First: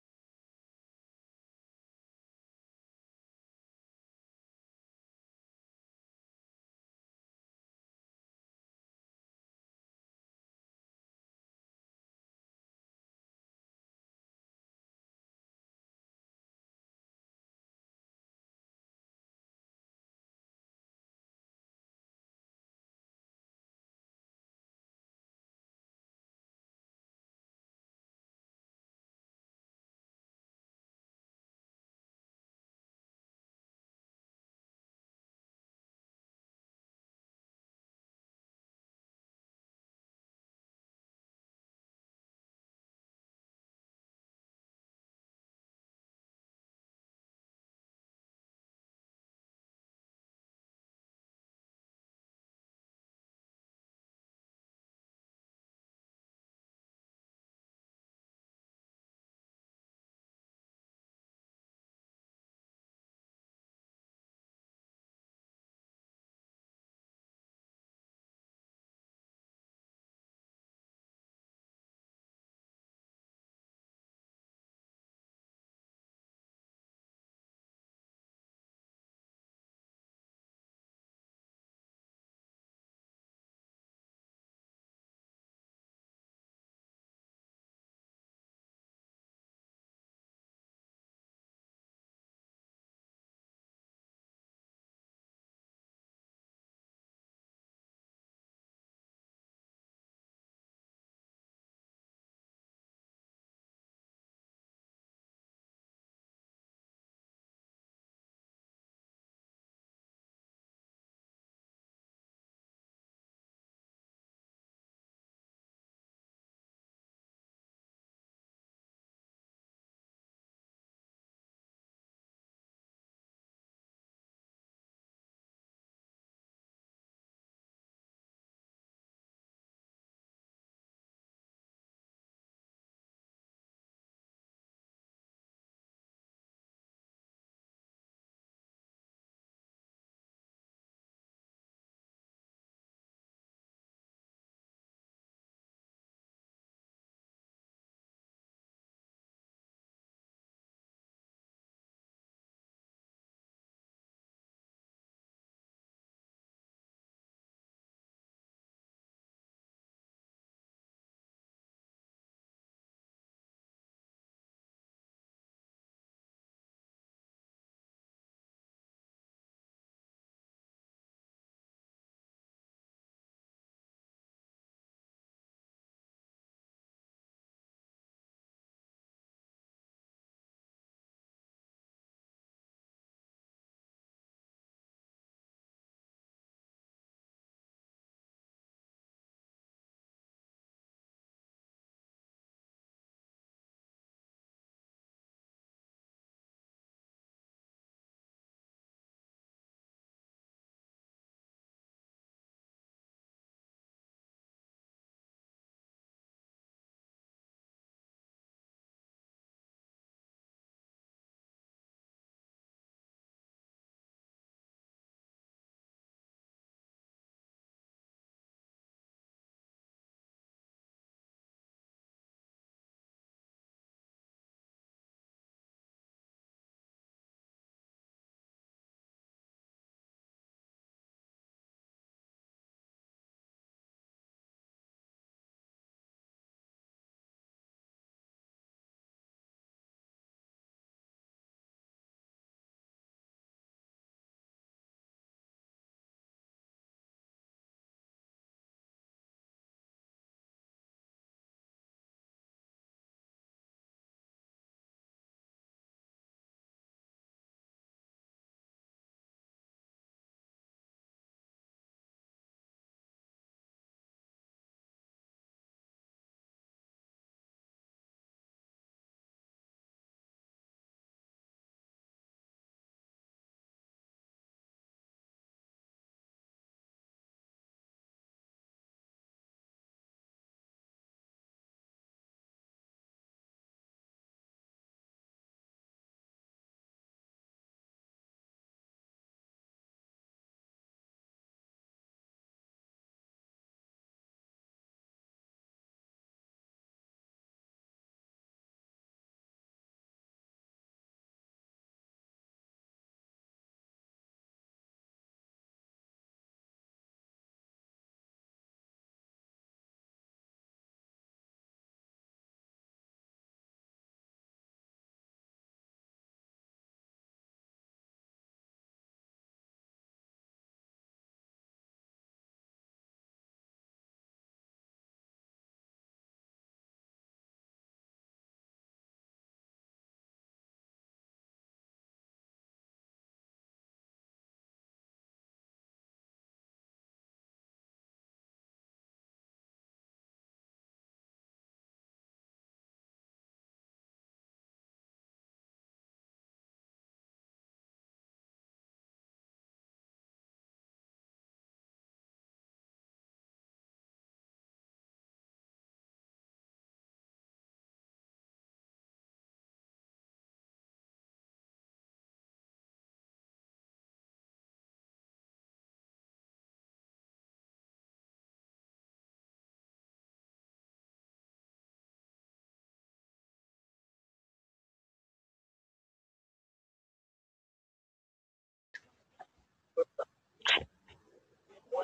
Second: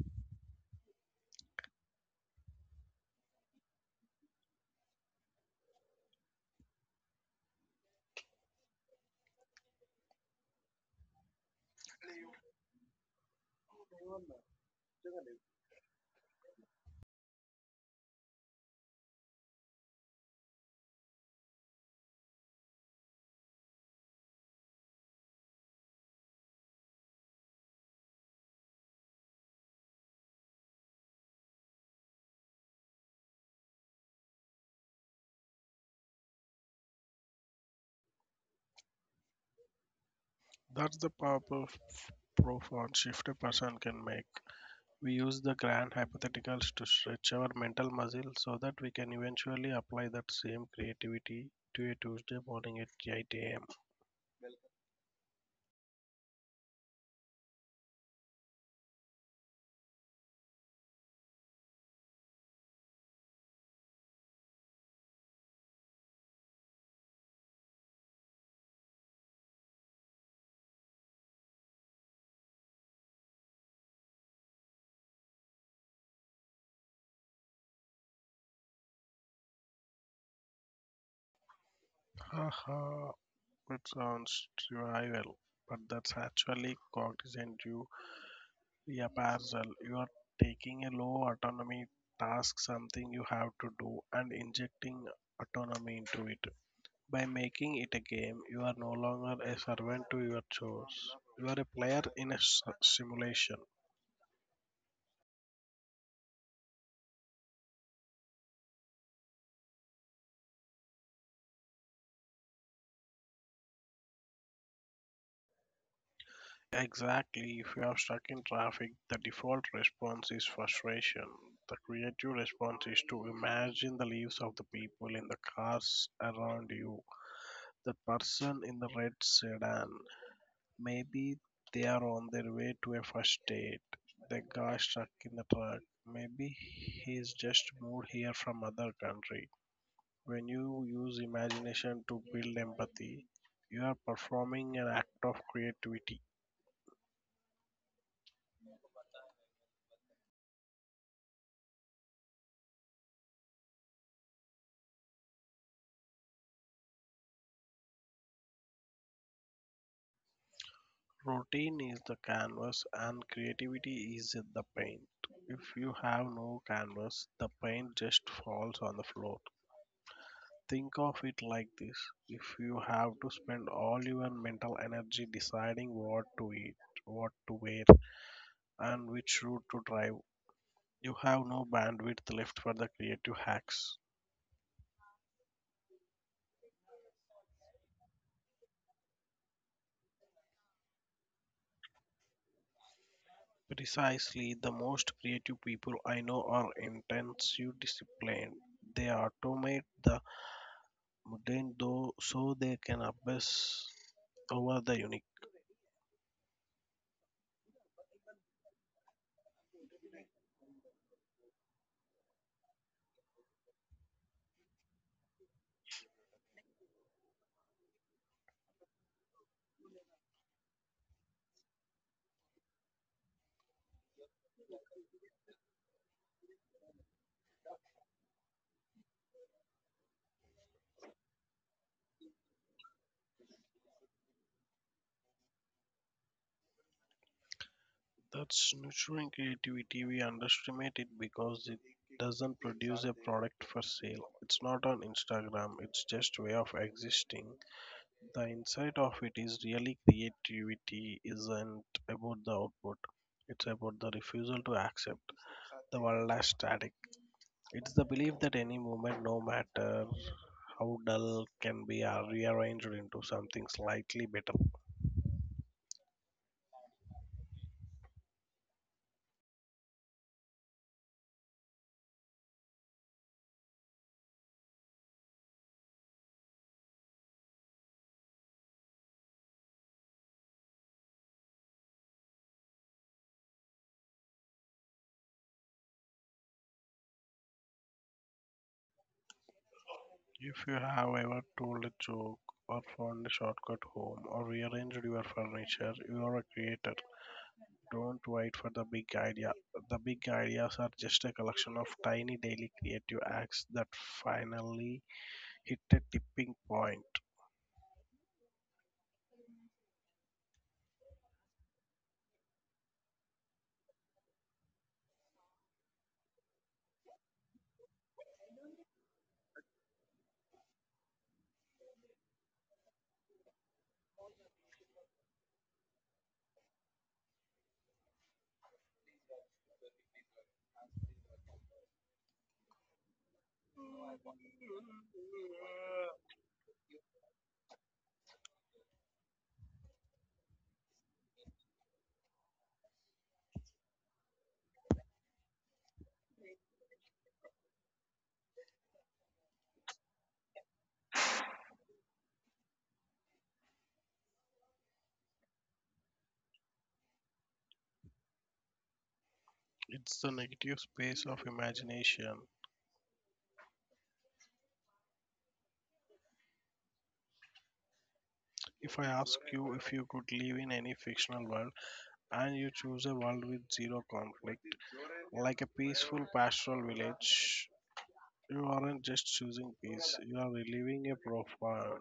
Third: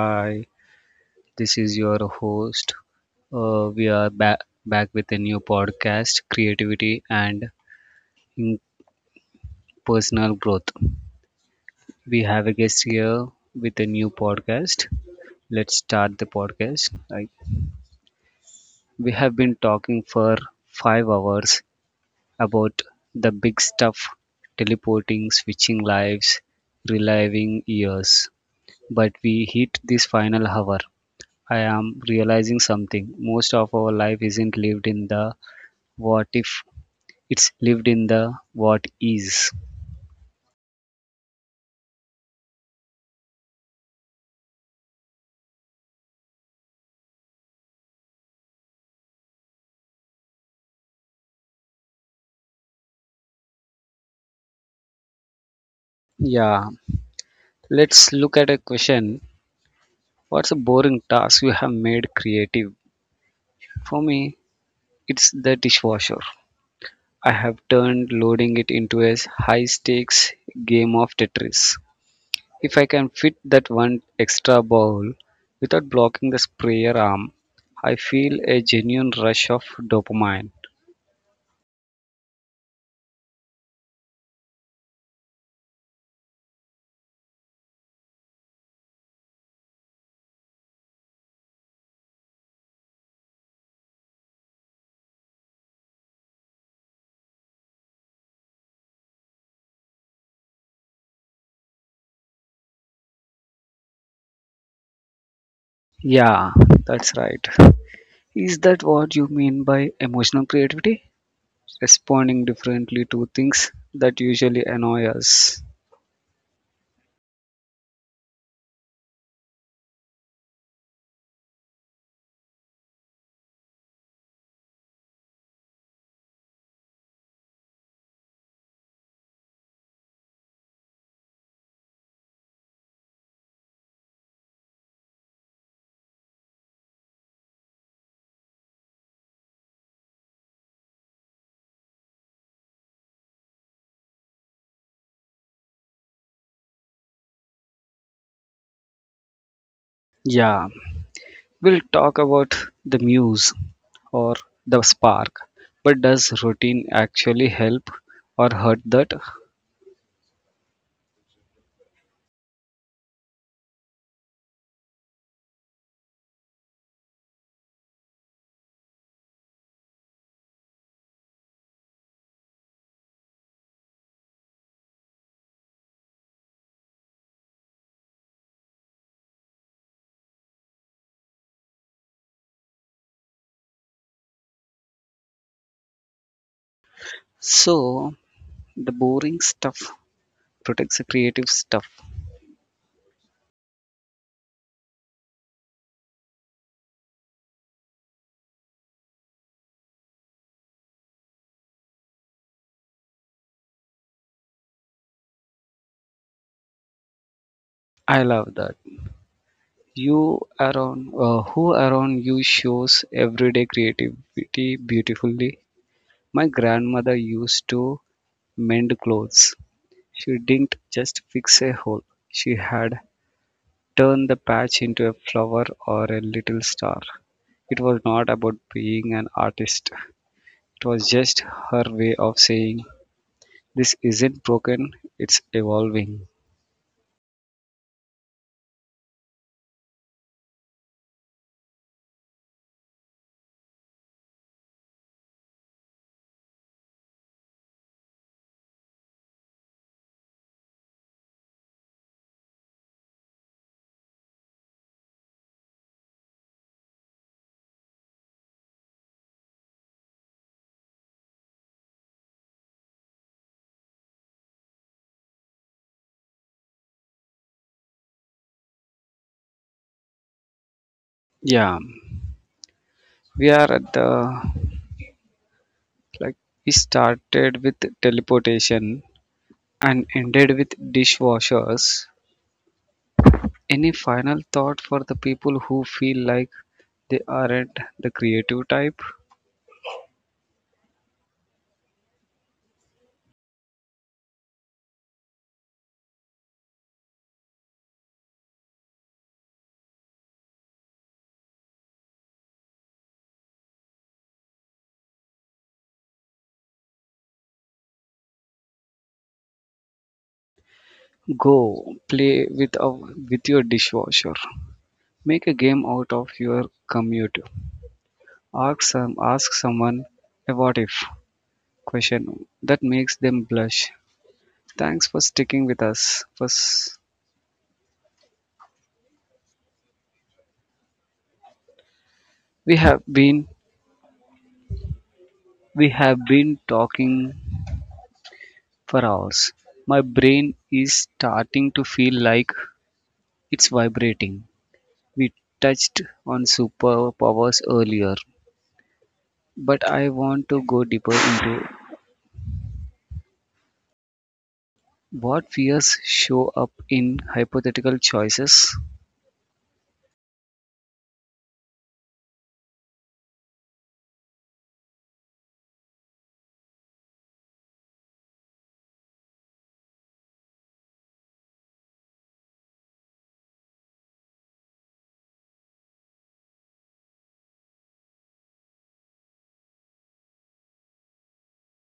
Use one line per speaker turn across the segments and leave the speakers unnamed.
Hi. This is your host. We are back with a new podcast, creativity and in personal growth. We have a guest here with a new podcast. Let's start the podcast. We have been talking for 5 hours about the big stuff: teleporting, switching lives, reliving years. But we hit this final hour I am realizing something. Most of our life isn't lived in the what if, it's lived in the what is.
That's the powerful, profound shift a person can make. We use the grand hypotheticals to stretch our mental muscle so that we can eventually apply that same creativity to a Tuesday morning at 8 a.m.
Yeah, let's look at a question. What's a boring task you have made creative? For me, it's the dishwasher. I have turned loading it into a high stakes game of Tetris. If I can fit that one extra bowl without blocking the sprayer arm, I feel a genuine rush of dopamine.
Haha, it sounds trivial, but that's actually cognizant you reappraisal. You are taking a low autonomy task, something you have to do, and injecting autonomy into it. By making it a game, you are no longer a servant to your chores. You are a player in a simulation.
Yeah, that's right. Is that what you mean by emotional creativity? Responding differently to things that usually annoy us.
Exactly, if you are stuck in traffic, the default response is frustration. The creative response is to imagine the lives of the people in the cars around you. The person in the red sedan, maybe they are on their way to a first date. The guy stuck in the truck, maybe he's just moved here from other country. When you use imagination to build empathy, you are performing an act of creativity.
Yeah, we'll talk about the muse or the spark. But does routine actually help or hurt that?
Routine is the canvas and creativity is the paint. If you have no canvas, the paint just falls on the floor. Think of it like this: if you have to spend all your mental energy deciding what to eat, what to wear, and which route to drive, you have no bandwidth left for the creative hacks.
So, the boring stuff protects the creative stuff.
Precisely, the most creative people I know are intensely disciplined. They automate the mundane though so they can obsess over the unique.
I love that. You around who around you shows everyday creativity beautifully? My grandmother used to mend clothes. She didn't just fix a hole. She had turned the patch into a flower or a little star. It was not about being an artist. It was just her way of saying, this isn't broken, it's evolving.
That's nurturing creativity. We underestimate it because it doesn't produce a product for sale. It's not on Instagram. It's just way of existing. The insight of it is really creativity isn't about the output. It's about the refusal to accept the world as static. It's the belief that any movement, no matter how dull, can be rearranged into something slightly better.
Yeah, we are at the like we started with teleportation and ended with dishwashers. Any final thought for the people who feel like they aren't the creative type?
If you have ever told a joke or found a shortcut home or rearranged your furniture, you are a creator. Don't wait for the big idea. The big ideas are just a collection of tiny daily creative acts that finally hit a tipping point.
Go play with with your dishwasher. Make a game out of your commute. Ask someone a what if question that makes them blush. Thanks for sticking with us. First, we have been we have been talking for hours. My brain is starting to feel like it's vibrating. We touched on superpowers earlier, but I want to go deeper into what fears show up in hypothetical choices.
It's the negative space of imagination. If I ask you if you could live in any fictional world, and you choose a world with zero conflict, like a peaceful pastoral village. You aren't just choosing peace, you are relieving a profound.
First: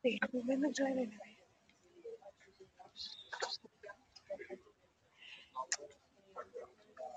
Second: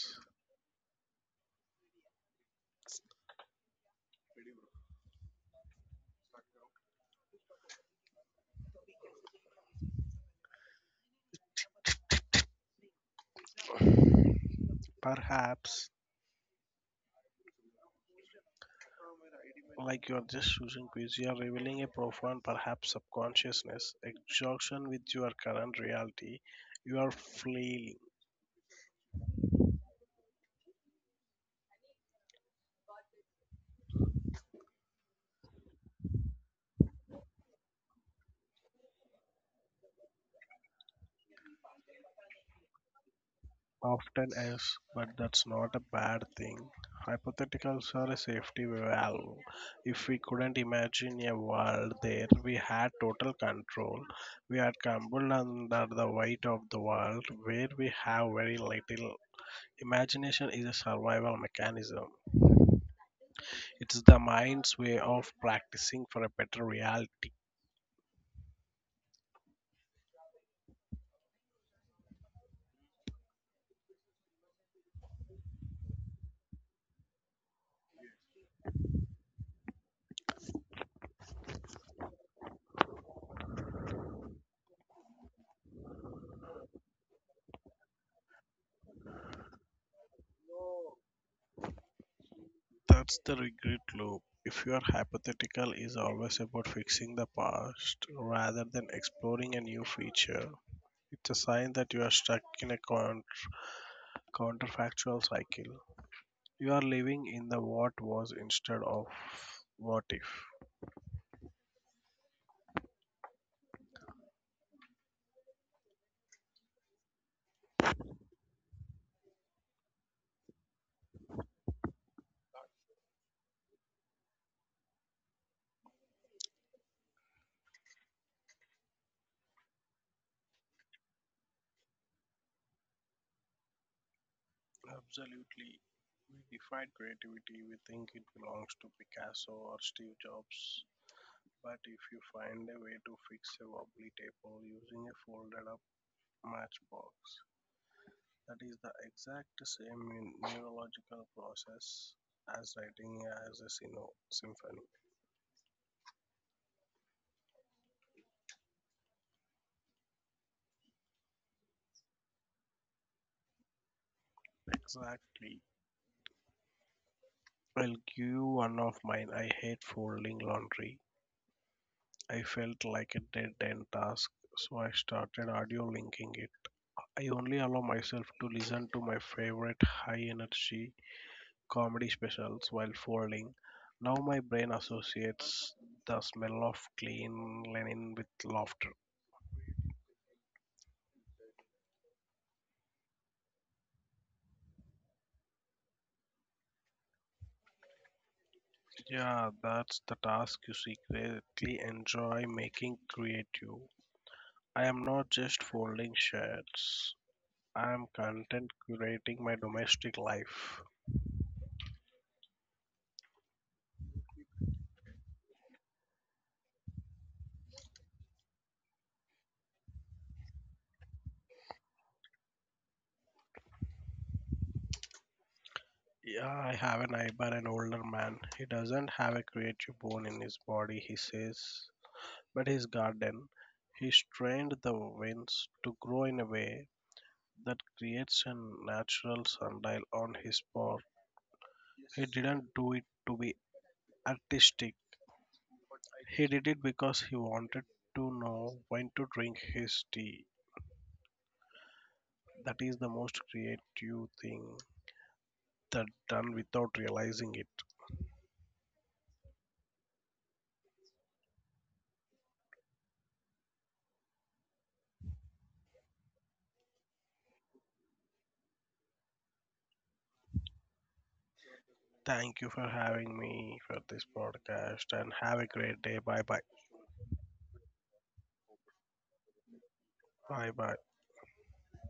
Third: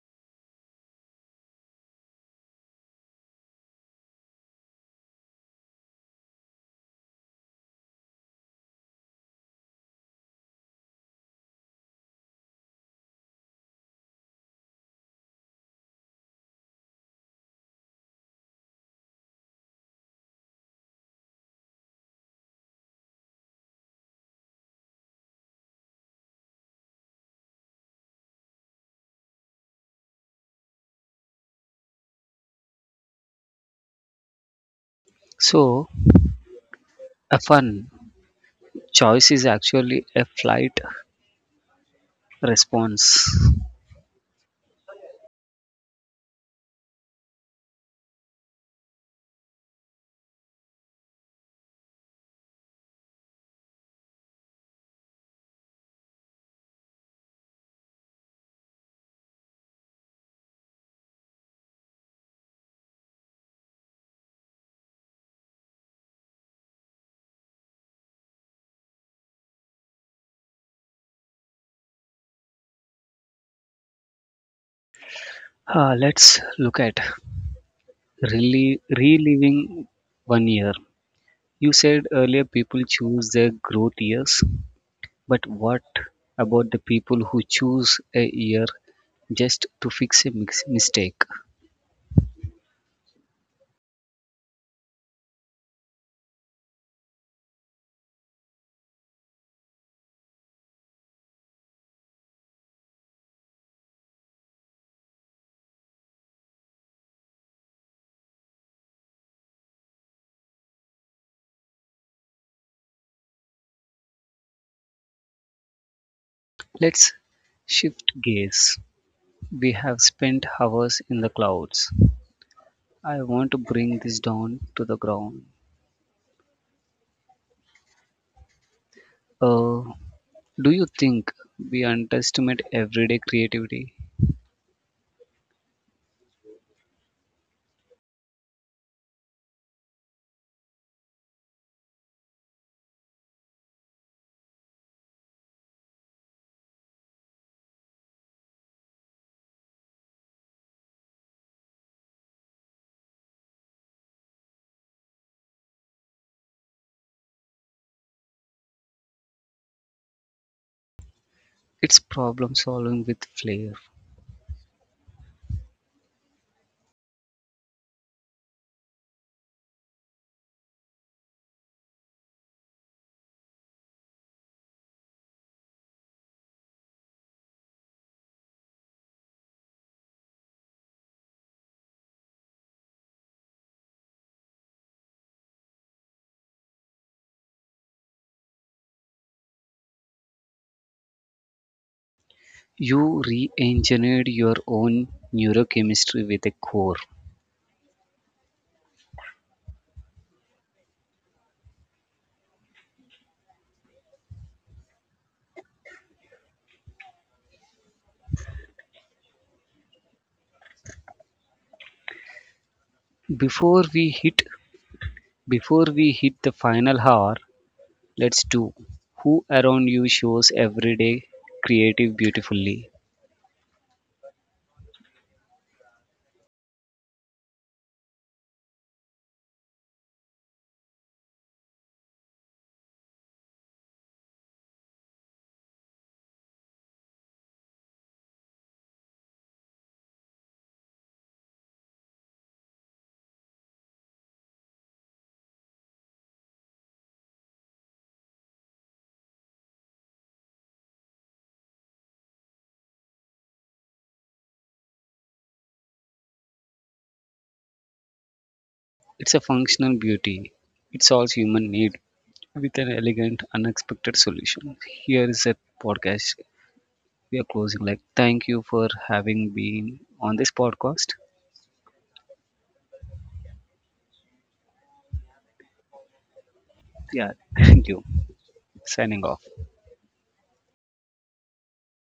对，我们能石来的。
perhaps, like you are just choosing peace, you are revealing a profound, perhaps subconsciousness, exhaustion with your current reality. You are flailing.
So, a fun choice is actually a flight response.
Often is, but that's not a bad thing. Hypotheticals are a safety valve. If we couldn't imagine a world there we had total control, we are crumbled under the weight of the world where we have very little. Imagination is a survival mechanism. It's the mind's way of practicing for a better reality.
Let's look at really reliving one year. You said earlier people choose their growth years, but what about the people who choose a year just to fix a mistake?
That's the regret loop. If your hypothetical is always about fixing the past rather than exploring a new future, it's a sign that you are stuck in a counterfactual cycle. You are living in the what was instead of what if.
Let's shift gaze. We have spent hours in the clouds. I want to bring this down to the ground. Uh, do you think we underestimate everyday creativity?
Absolutely. We define creativity, we think it belongs to Picasso or Steve Jobs. But if you find a way to fix a wobbly table using a folded up matchbox, that is the exact same in neurological process as writing as a symphony.
It's problem solving with flair.
Exactly. I'll give you one of mine. I hate folding laundry. I felt like a dead end task, so I started audio linking it. I only allow myself to listen to my favorite high energy comedy specials while folding. Now my brain associates the smell of clean linen with laughter.
You re engineered your own neurochemistry with a core.
Yeah, that's the task you secretly enjoy making creative. I am not just folding shirts. I'm content curating my domestic life.
Before we hit before we hit the final hour, let's do who around you shows everyday creative beautifully.
Yeah, I have a neighbor, an older man. He doesn't have a creative bone in his body, he says, but his garden, he's trained the winds to grow in a way that creates a natural sundial on his pot. He didn't do it to be artistic, he did it because he wanted to know when to drink his tea. That is the most creative thing that done without realizing it.
It's a functional beauty. It solves human need with an elegant, unexpected solution. Here is a podcast we are closing. Like, thank you for having been on this podcast.
Thank you for having me for this podcast and have a great day. Bye bye.
Yeah, thank you. Signing off.
Bye bye.